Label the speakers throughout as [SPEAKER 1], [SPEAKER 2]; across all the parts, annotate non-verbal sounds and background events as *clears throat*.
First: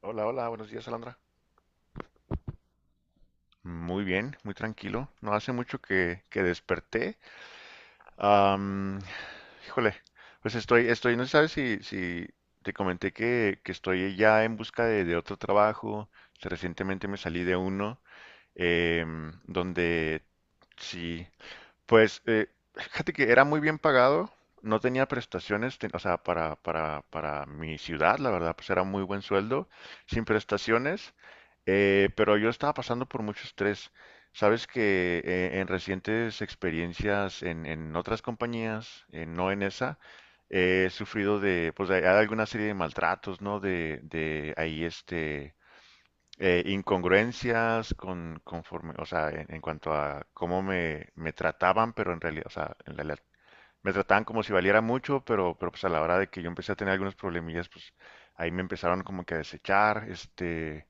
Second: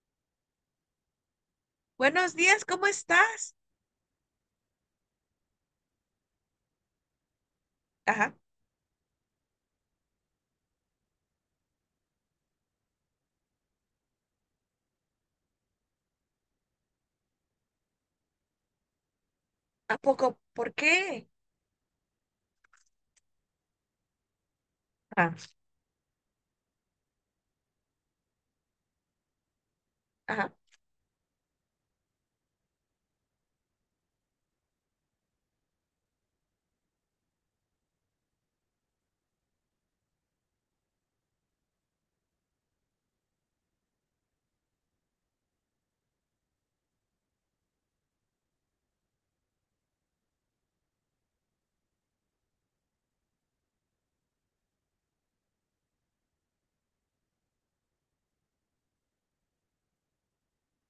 [SPEAKER 1] Hola, hola, buenos días, Alondra.
[SPEAKER 2] Buenos días, ¿cómo estás?
[SPEAKER 1] Muy bien, muy tranquilo. No hace mucho que desperté.
[SPEAKER 2] Ajá.
[SPEAKER 1] Am, Híjole, pues estoy, no sabes si te comenté que estoy ya en busca de otro trabajo. Recientemente me salí de uno, em,
[SPEAKER 2] ¿A
[SPEAKER 1] donde
[SPEAKER 2] poco? ¿Por
[SPEAKER 1] sí.
[SPEAKER 2] qué?
[SPEAKER 1] Pues, fíjate que era muy bien pagado, no tenía
[SPEAKER 2] Ajá,
[SPEAKER 1] prestaciones, o sea, para mi ciudad, la verdad, pues era muy buen sueldo, sin
[SPEAKER 2] ajá,
[SPEAKER 1] prestaciones. Pero yo estaba pasando por mucho estrés. Sabes que, en recientes experiencias en otras compañías, no en esa, he sufrido de, pues hay alguna serie de maltratos, ¿no? De ahí, este, incongruencias con, conforme, o sea, en cuanto a cómo me trataban, pero en realidad, o sea, en realidad me trataban como si valiera mucho. Pero, pues a la hora de que yo empecé a tener algunos problemillas, pues ahí me empezaron como que a desechar. Este,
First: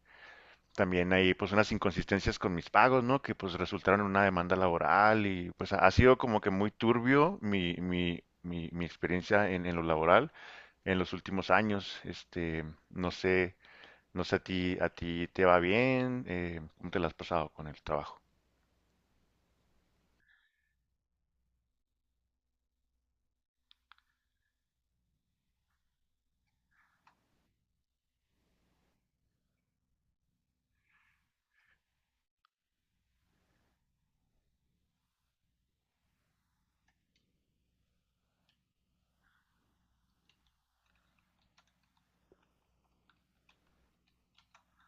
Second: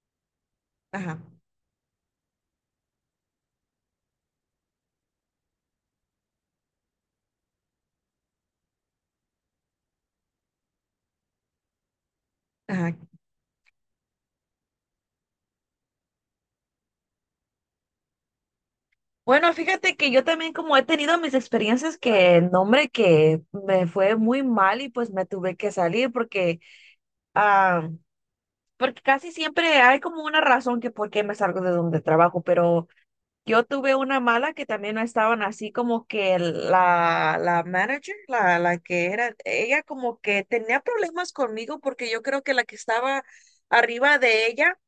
[SPEAKER 1] también
[SPEAKER 2] ajá,
[SPEAKER 1] hay pues unas inconsistencias con mis pagos, ¿no? Que pues resultaron en una demanda laboral, y pues ha sido como que muy turbio mi experiencia en lo laboral en los últimos años, este,
[SPEAKER 2] ajá.
[SPEAKER 1] no sé. No sé, ¿a ti te va bien? ¿Cómo te la has pasado con el trabajo?
[SPEAKER 2] Bueno, fíjate que yo también como he tenido mis experiencias que, no, hombre, que me fue muy mal y pues me tuve que salir ah, porque casi siempre hay como una razón que por qué me salgo de donde trabajo, pero yo tuve una mala que también no estaban así como que la manager, la que era, ella como que tenía problemas conmigo porque yo creo que la que estaba arriba de ella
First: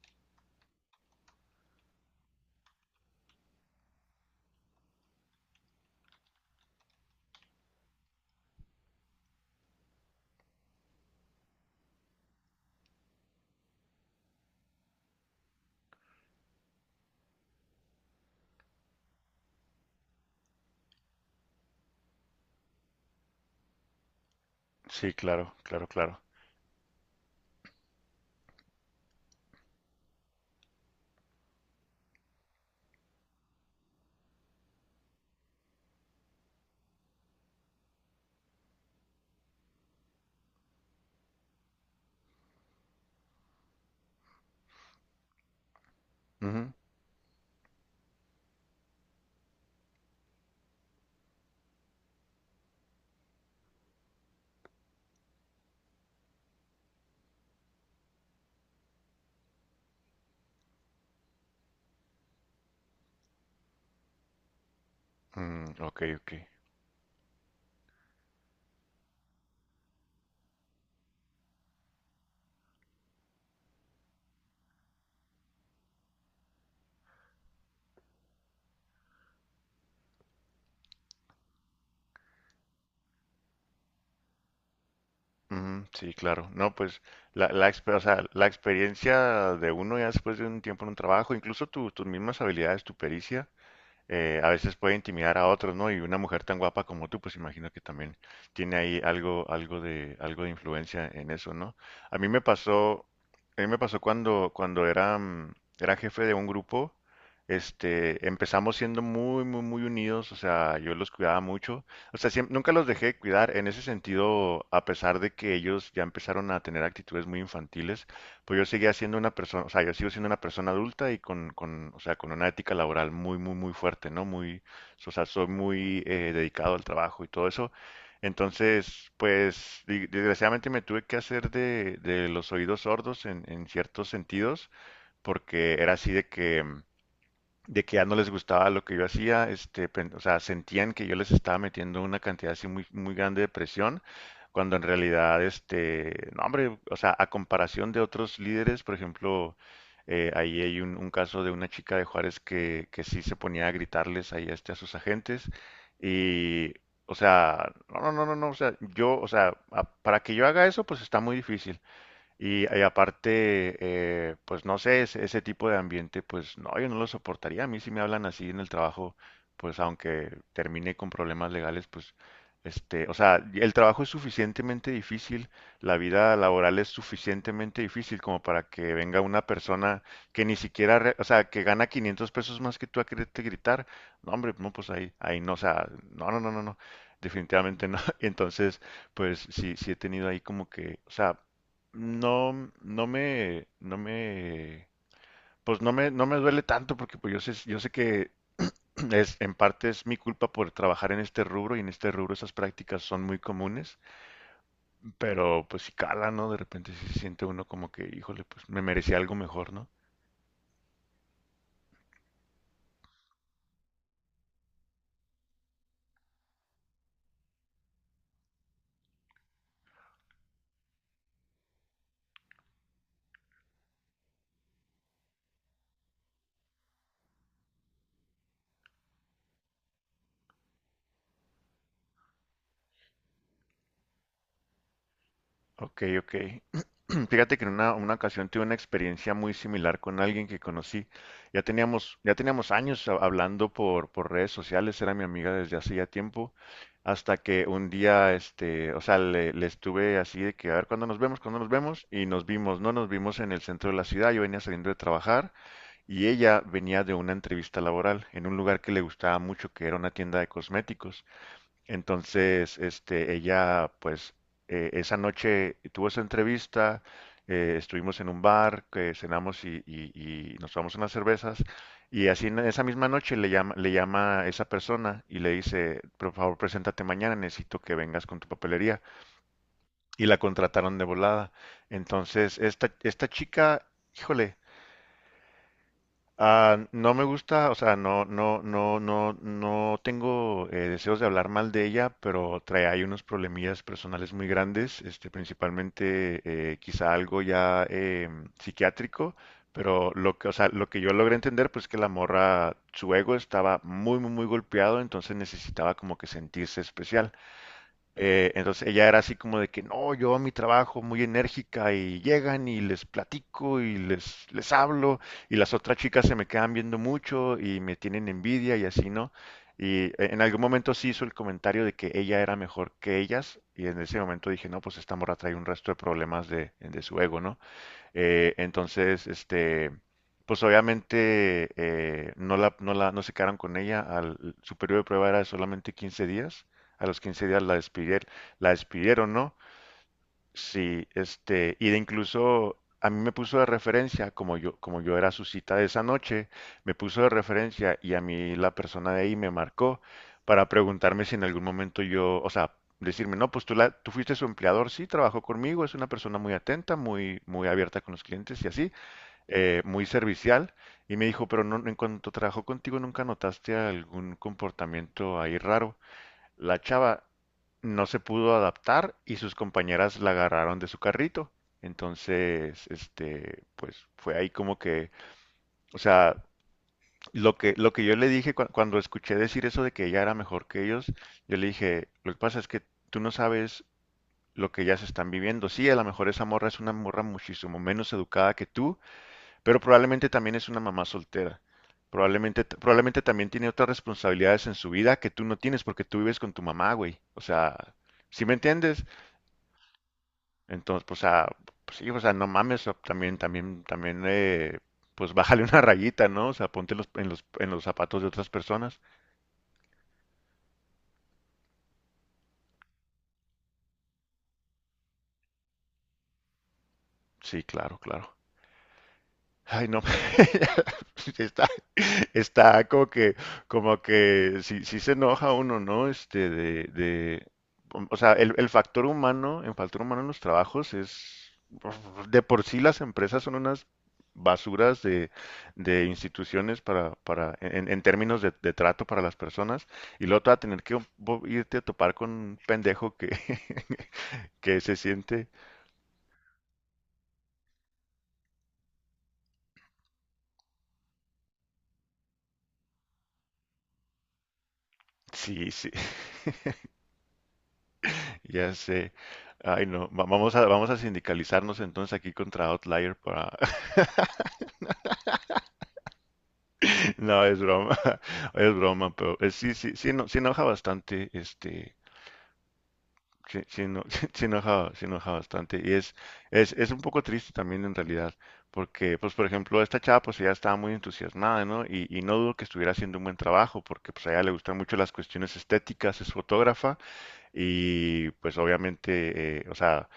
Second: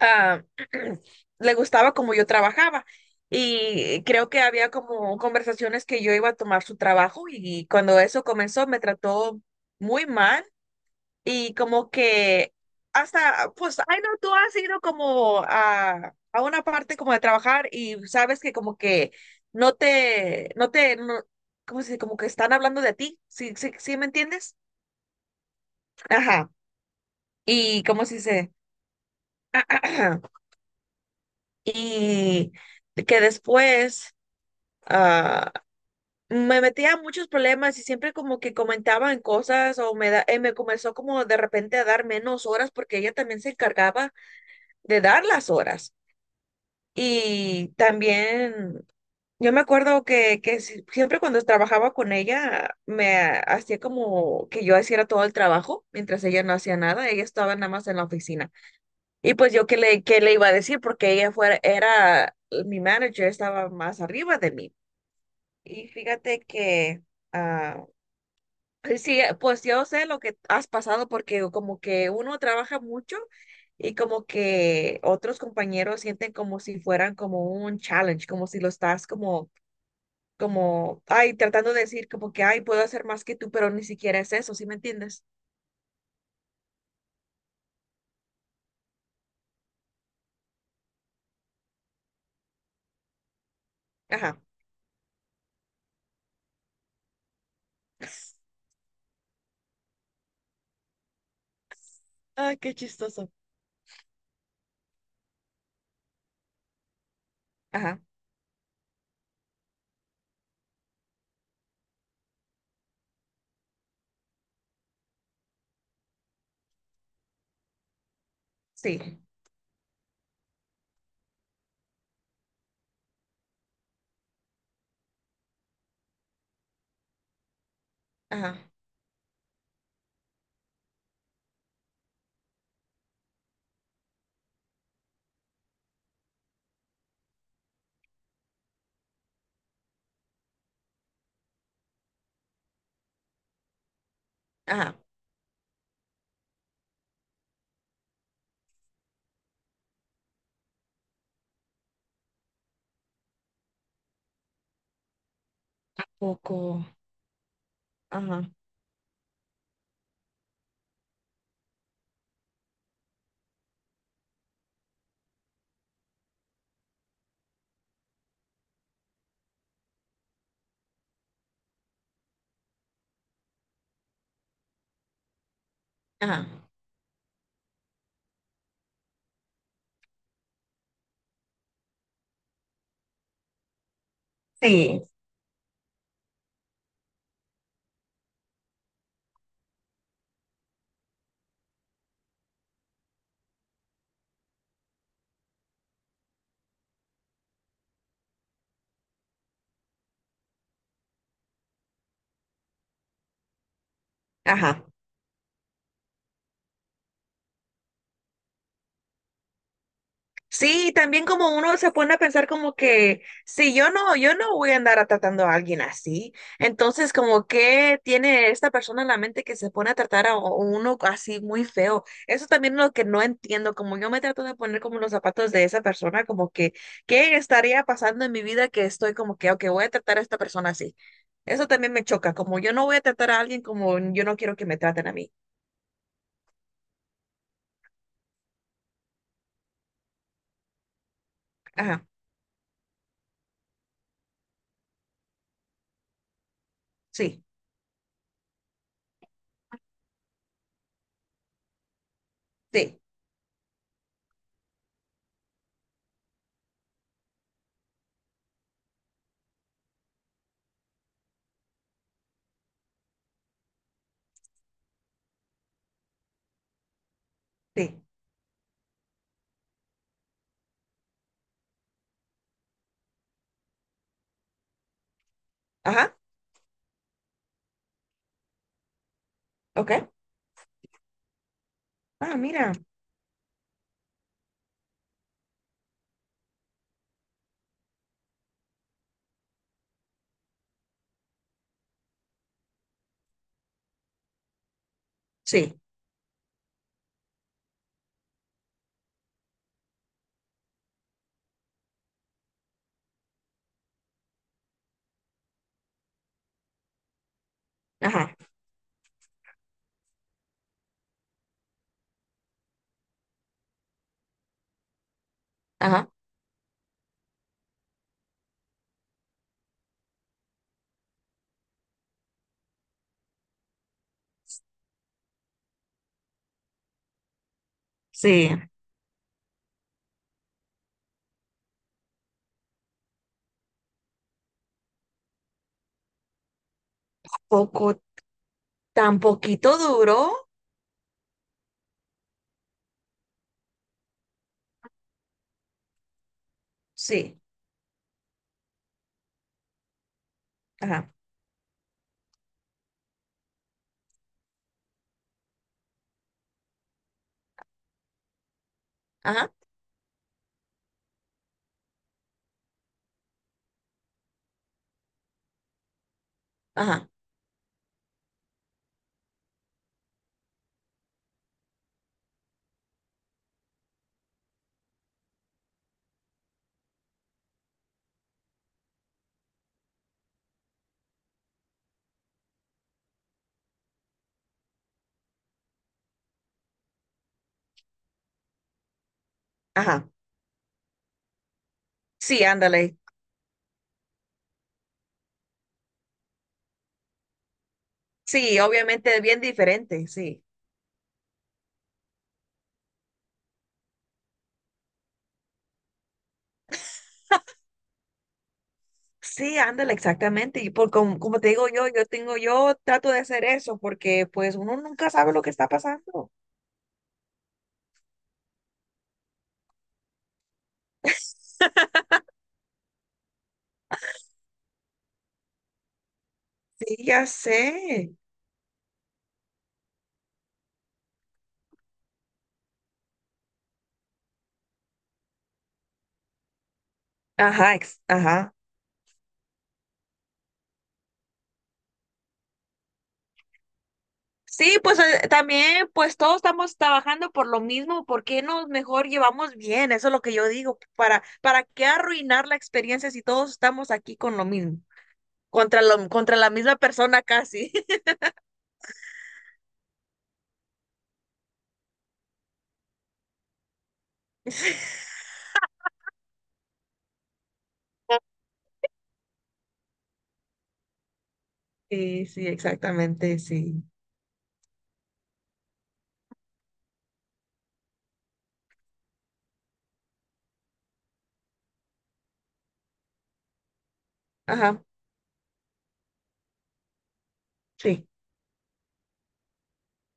[SPEAKER 2] ah, *clears throat* le gustaba como yo trabajaba, y creo que había como conversaciones que yo iba a tomar su trabajo, y cuando eso comenzó me trató muy mal. Y como que hasta, pues, ay no, tú has ido como a una parte como de trabajar y sabes que como que no te, no, como si, como que están hablando de ti, ¿sí, sí, sí me entiendes?
[SPEAKER 1] Sí, claro, claro, claro.
[SPEAKER 2] Ajá, y cómo *clears throat* y que después, ah, me metía en muchos problemas y siempre como que comentaban cosas o me comenzó como de repente a dar menos horas porque ella también se encargaba de dar las horas.
[SPEAKER 1] Ujú.
[SPEAKER 2] Y también yo me acuerdo que siempre cuando trabajaba con ella, me hacía como que yo hiciera todo el trabajo, mientras ella no hacía nada, ella estaba nada más en la oficina. Y pues yo qué le iba a decir, porque ella fuera, era mi manager, estaba más arriba de mí.
[SPEAKER 1] Mm,
[SPEAKER 2] Y
[SPEAKER 1] ok, ok.
[SPEAKER 2] fíjate que... ah, sí, pues yo sé lo que has pasado porque como que uno trabaja mucho y como que otros compañeros sienten como si fueran como un challenge, como si lo estás ay, tratando de decir como que, ay, puedo hacer más que tú, pero ni siquiera es eso, ¿sí me entiendes?
[SPEAKER 1] Ujú, sí, claro. No, pues o sea, la experiencia de uno ya después de un tiempo en un trabajo, incluso tus mismas habilidades, tu pericia,
[SPEAKER 2] Ajá.
[SPEAKER 1] a veces puede intimidar a otros, ¿no? Y una mujer tan guapa como tú, pues imagino que también tiene ahí algo de influencia en eso, ¿no? A mí me
[SPEAKER 2] Ay, qué
[SPEAKER 1] pasó,
[SPEAKER 2] chistoso.
[SPEAKER 1] a mí me pasó cuando era jefe de un grupo.
[SPEAKER 2] Ajá,
[SPEAKER 1] Este, empezamos siendo muy, muy, muy unidos. O sea, yo los cuidaba mucho, o sea, nunca los dejé de cuidar en ese sentido, a pesar de que ellos ya empezaron a tener actitudes muy infantiles. Pues yo seguía siendo
[SPEAKER 2] sí.
[SPEAKER 1] una persona, o sea, yo sigo siendo una persona adulta y con, o sea, con una ética laboral muy, muy, muy fuerte, ¿no? Muy, o sea, soy muy, dedicado al trabajo y todo eso.
[SPEAKER 2] Ajá,
[SPEAKER 1] Entonces, pues, desgraciadamente me tuve que hacer de los oídos sordos en ciertos sentidos, porque era así de que ya no les gustaba lo que yo hacía. Este, o sea, sentían que yo les estaba metiendo una cantidad así muy, muy grande de presión, cuando en
[SPEAKER 2] ajá.
[SPEAKER 1] realidad, este, no, hombre, o sea, a comparación de otros líderes, por ejemplo, ahí hay un caso de una chica de Juárez que sí se ponía a gritarles ahí, este, a sus agentes. Y,
[SPEAKER 2] Poco.
[SPEAKER 1] o sea, no, no, no, no, no,
[SPEAKER 2] Ajá,
[SPEAKER 1] o sea, yo, o sea, para que yo haga eso, pues está muy difícil. Y aparte, pues no sé, ese tipo de ambiente, pues no, yo no lo soportaría. A mí, si me hablan así en el trabajo, pues aunque termine con problemas legales, pues este, o sea, el trabajo es suficientemente difícil, la vida
[SPEAKER 2] ajá,
[SPEAKER 1] laboral es suficientemente difícil como para que venga una persona que ni siquiera, o sea, que gana 500 pesos más que tú, a quererte gritar. No, hombre, no, pues
[SPEAKER 2] sí,
[SPEAKER 1] ahí, ahí no, o sea, no, no, no, no, no, definitivamente no. *laughs* Entonces, pues sí, sí he tenido ahí como que, o sea, no, no me, no me, pues no me, no me duele tanto, porque pues yo sé, que *clears throat* en parte es mi culpa por trabajar en este rubro, y en este rubro esas prácticas son muy comunes.
[SPEAKER 2] ajá.
[SPEAKER 1] Pero pues si cala, ¿no? De repente sí se siente uno como que, híjole, pues me merecía algo mejor, ¿no?
[SPEAKER 2] Sí, también como uno se pone a pensar como que si yo no voy a andar tratando a alguien así. Entonces, como que tiene esta persona en la mente que se pone a tratar a uno así muy feo. Eso también es lo que no entiendo, como yo me trato de poner como los zapatos de esa persona, como que, ¿qué estaría pasando en mi vida que estoy como que, ok, voy a tratar a esta persona así? Eso también me choca, como yo no voy a tratar a alguien como yo no quiero que me traten a mí.
[SPEAKER 1] Ok, ok. *clears throat* Fíjate que en una ocasión tuve una experiencia muy similar con alguien que conocí. Ya
[SPEAKER 2] Ajá,
[SPEAKER 1] teníamos, ya teníamos años hablando por redes sociales, era mi amiga desde hacía tiempo, hasta
[SPEAKER 2] sí,
[SPEAKER 1] que un día, este, o sea, le estuve así de que, a ver, ¿cuándo nos vemos? ¿Cuándo nos vemos? Y nos vimos, no,
[SPEAKER 2] sí,
[SPEAKER 1] nos vimos en el centro de la ciudad. Yo venía saliendo de trabajar y ella venía de una entrevista laboral en un lugar que le gustaba mucho, que era una tienda de cosméticos. Entonces, este, ella, pues, esa noche tuvo esa entrevista.
[SPEAKER 2] sí.
[SPEAKER 1] Estuvimos en un bar, que cenamos y nos tomamos unas cervezas, y así en esa misma noche le llama, esa persona y le dice,
[SPEAKER 2] Ajá,
[SPEAKER 1] por favor, preséntate mañana, necesito que vengas con tu papelería.
[SPEAKER 2] ok.
[SPEAKER 1] Y la contrataron de volada.
[SPEAKER 2] Ah,
[SPEAKER 1] Entonces,
[SPEAKER 2] mira.
[SPEAKER 1] esta chica, híjole, ah, no me gusta, o sea, no, no, no, no, no tengo, deseos de hablar mal de ella, pero trae ahí unos problemillas personales muy grandes. Este,
[SPEAKER 2] Sí.
[SPEAKER 1] principalmente, quizá algo ya, psiquiátrico. Pero lo que, o sea, lo que yo logré entender, pues que la morra, su ego estaba muy, muy, muy golpeado, entonces necesitaba como que sentirse especial.
[SPEAKER 2] Ajá,
[SPEAKER 1] Entonces, ella era así como de que no, yo a mi trabajo muy enérgica, y llegan y les platico, y les hablo, y las otras
[SPEAKER 2] ajá,
[SPEAKER 1] chicas se me quedan viendo mucho y me tienen envidia y así, ¿no? Y, en algún momento sí hizo el comentario de que ella era mejor que ellas, y en ese momento dije, no, pues esta morra trae un resto de problemas de su ego, ¿no?
[SPEAKER 2] sí.
[SPEAKER 1] Entonces, este, pues obviamente, no se quedaron con ella. Su periodo de prueba era de solamente 15 días. A los 15 días
[SPEAKER 2] Poco,
[SPEAKER 1] la
[SPEAKER 2] tan
[SPEAKER 1] despidieron, ¿no?
[SPEAKER 2] poquito duro.
[SPEAKER 1] Sí, este, y de incluso a mí me puso de referencia, como yo, era su cita de esa noche, me puso de
[SPEAKER 2] Sí,
[SPEAKER 1] referencia, y a mí la persona de ahí me marcó para
[SPEAKER 2] ajá,
[SPEAKER 1] preguntarme si en algún momento yo, o sea, decirme, no, pues tú, tú fuiste su empleador. Sí, trabajó conmigo, es una persona muy atenta, muy, muy abierta con los clientes y así,
[SPEAKER 2] ajá,
[SPEAKER 1] muy servicial. Y me dijo, pero no, en cuanto trabajó contigo, ¿nunca notaste algún comportamiento ahí raro? La
[SPEAKER 2] ajá,
[SPEAKER 1] chava no se pudo adaptar y sus compañeras la agarraron de su carrito. Entonces, este, pues fue ahí como que, o sea, lo que yo le dije, cuando escuché decir eso de que ella era mejor que ellos, yo le dije, lo que pasa es que tú no sabes lo que ellas están viviendo. Sí, a lo mejor esa morra es una morra muchísimo menos educada que tú, pero
[SPEAKER 2] ajá.
[SPEAKER 1] probablemente también es una mamá soltera.
[SPEAKER 2] Sí, ándale.
[SPEAKER 1] Probablemente también tiene otras responsabilidades en su vida que tú no tienes, porque tú vives con tu mamá, güey. O sea, ¿sí me
[SPEAKER 2] Sí,
[SPEAKER 1] entiendes?
[SPEAKER 2] obviamente es bien diferente, sí.
[SPEAKER 1] Entonces, pues, pues sí, o sea, no mames. O también, pues bájale *laughs* una rayita, ¿no? O sea, ponte en los zapatos de otras personas.
[SPEAKER 2] Sí, ándale, exactamente. Y por como te digo yo, yo tengo, yo trato de hacer eso porque pues uno nunca sabe lo que está pasando.
[SPEAKER 1] Sí, claro, claro. Ay, no. *laughs* Está, Está como que, si se enoja uno, ¿no? Este,
[SPEAKER 2] Sí, ya
[SPEAKER 1] o
[SPEAKER 2] sé.
[SPEAKER 1] sea, el factor humano, el factor humano en los trabajos es, de por sí las empresas son unas basuras de instituciones, para,
[SPEAKER 2] Ajá,
[SPEAKER 1] en términos de,
[SPEAKER 2] ajá.
[SPEAKER 1] de trato para las personas, y luego te va a tener que irte a topar con un pendejo que, *laughs*
[SPEAKER 2] Sí,
[SPEAKER 1] que se
[SPEAKER 2] pues
[SPEAKER 1] siente,
[SPEAKER 2] también, pues todos estamos trabajando por lo mismo, ¿por qué nos mejor llevamos bien? Eso es lo que yo digo, ¿para qué arruinar la experiencia si todos estamos aquí con lo mismo?
[SPEAKER 1] sí,
[SPEAKER 2] Contra
[SPEAKER 1] sí.
[SPEAKER 2] lo, contra la misma persona casi.
[SPEAKER 1] Ya sé. Ay, no. Vamos a sindicalizarnos entonces aquí contra Outlier para... *laughs*
[SPEAKER 2] *laughs*
[SPEAKER 1] No, es broma. *laughs* Es broma, pero sí, sí, sí, no, sí enoja bastante, este...
[SPEAKER 2] Sí, sí, exactamente,
[SPEAKER 1] Sí,
[SPEAKER 2] sí.
[SPEAKER 1] sí, no, *laughs* sí enoja bastante. Y es, es un poco triste también en realidad, porque, pues, por ejemplo, esta chava, pues, ella estaba muy entusiasmada, ¿no? Y no dudo que estuviera haciendo un buen trabajo, porque, pues, a ella le gustan
[SPEAKER 2] Ajá,
[SPEAKER 1] mucho las cuestiones estéticas, es fotógrafa,
[SPEAKER 2] sí.
[SPEAKER 1] y, pues, obviamente, o sea...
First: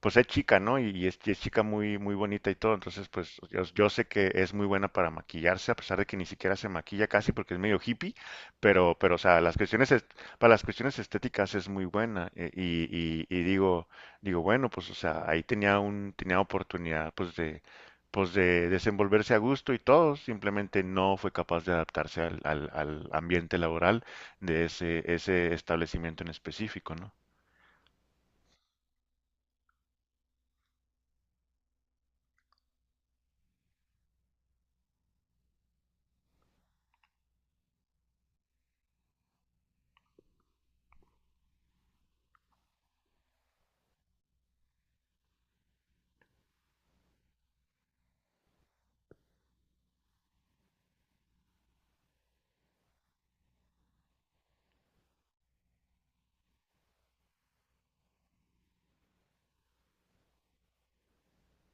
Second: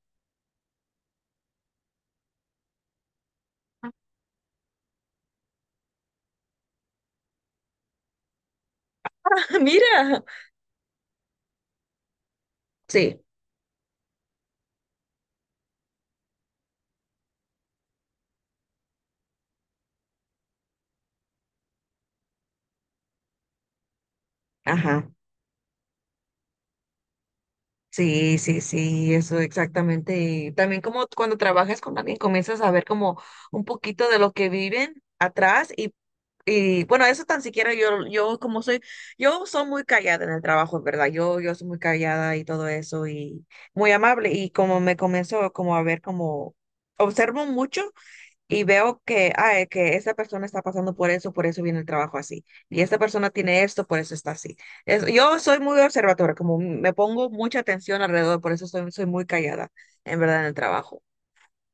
[SPEAKER 1] pues es chica, ¿no? Y es chica muy, muy bonita y todo. Entonces, pues yo sé que es muy buena para maquillarse, a pesar de que ni siquiera se maquilla casi porque es medio hippie. Pero, o sea, las
[SPEAKER 2] *laughs*
[SPEAKER 1] cuestiones,
[SPEAKER 2] Mira,
[SPEAKER 1] para las cuestiones estéticas es muy buena. Y,
[SPEAKER 2] sí,
[SPEAKER 1] digo, bueno, pues, o sea, ahí tenía oportunidad, pues, de desenvolverse a gusto y todo. Simplemente no fue capaz de adaptarse al ambiente laboral de
[SPEAKER 2] ajá.
[SPEAKER 1] ese establecimiento en específico, ¿no?
[SPEAKER 2] Sí, sí, sí, eso exactamente. Y también como cuando trabajas con alguien comienzas a ver como un poquito de lo que viven atrás, y bueno, eso tan siquiera yo como soy, yo soy muy callada en el trabajo, en ¿verdad? Yo soy muy callada y todo eso y muy amable y como me comienzo como a ver como, observo mucho y veo que esta persona está pasando por eso viene el trabajo así. Y esta persona tiene esto, por eso está así. Yo soy muy observadora, como me pongo mucha atención alrededor, por eso soy muy callada, en verdad, en el trabajo.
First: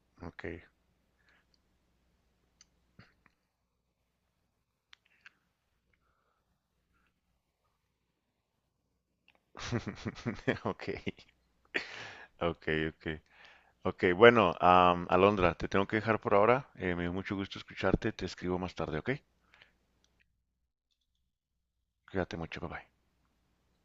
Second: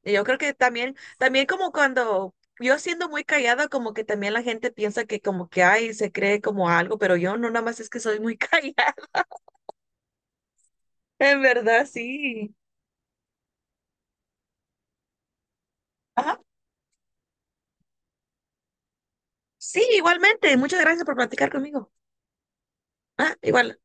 [SPEAKER 2] Y yo creo
[SPEAKER 1] Ok.
[SPEAKER 2] que también como cuando yo siendo muy callada, como que también la gente piensa que como que hay, se cree como algo, pero yo no, nada más es que soy muy *laughs* callada,
[SPEAKER 1] *laughs* Ok.
[SPEAKER 2] en verdad, sí.
[SPEAKER 1] Ok, ok. Ok, bueno, Alondra, te tengo que dejar por
[SPEAKER 2] Ajá.
[SPEAKER 1] ahora. Me dio mucho gusto escucharte. Te escribo más tarde, ¿ok?
[SPEAKER 2] Sí, igualmente. Muchas gracias por platicar conmigo.
[SPEAKER 1] Cuídate mucho, bye bye.
[SPEAKER 2] Ah, igual.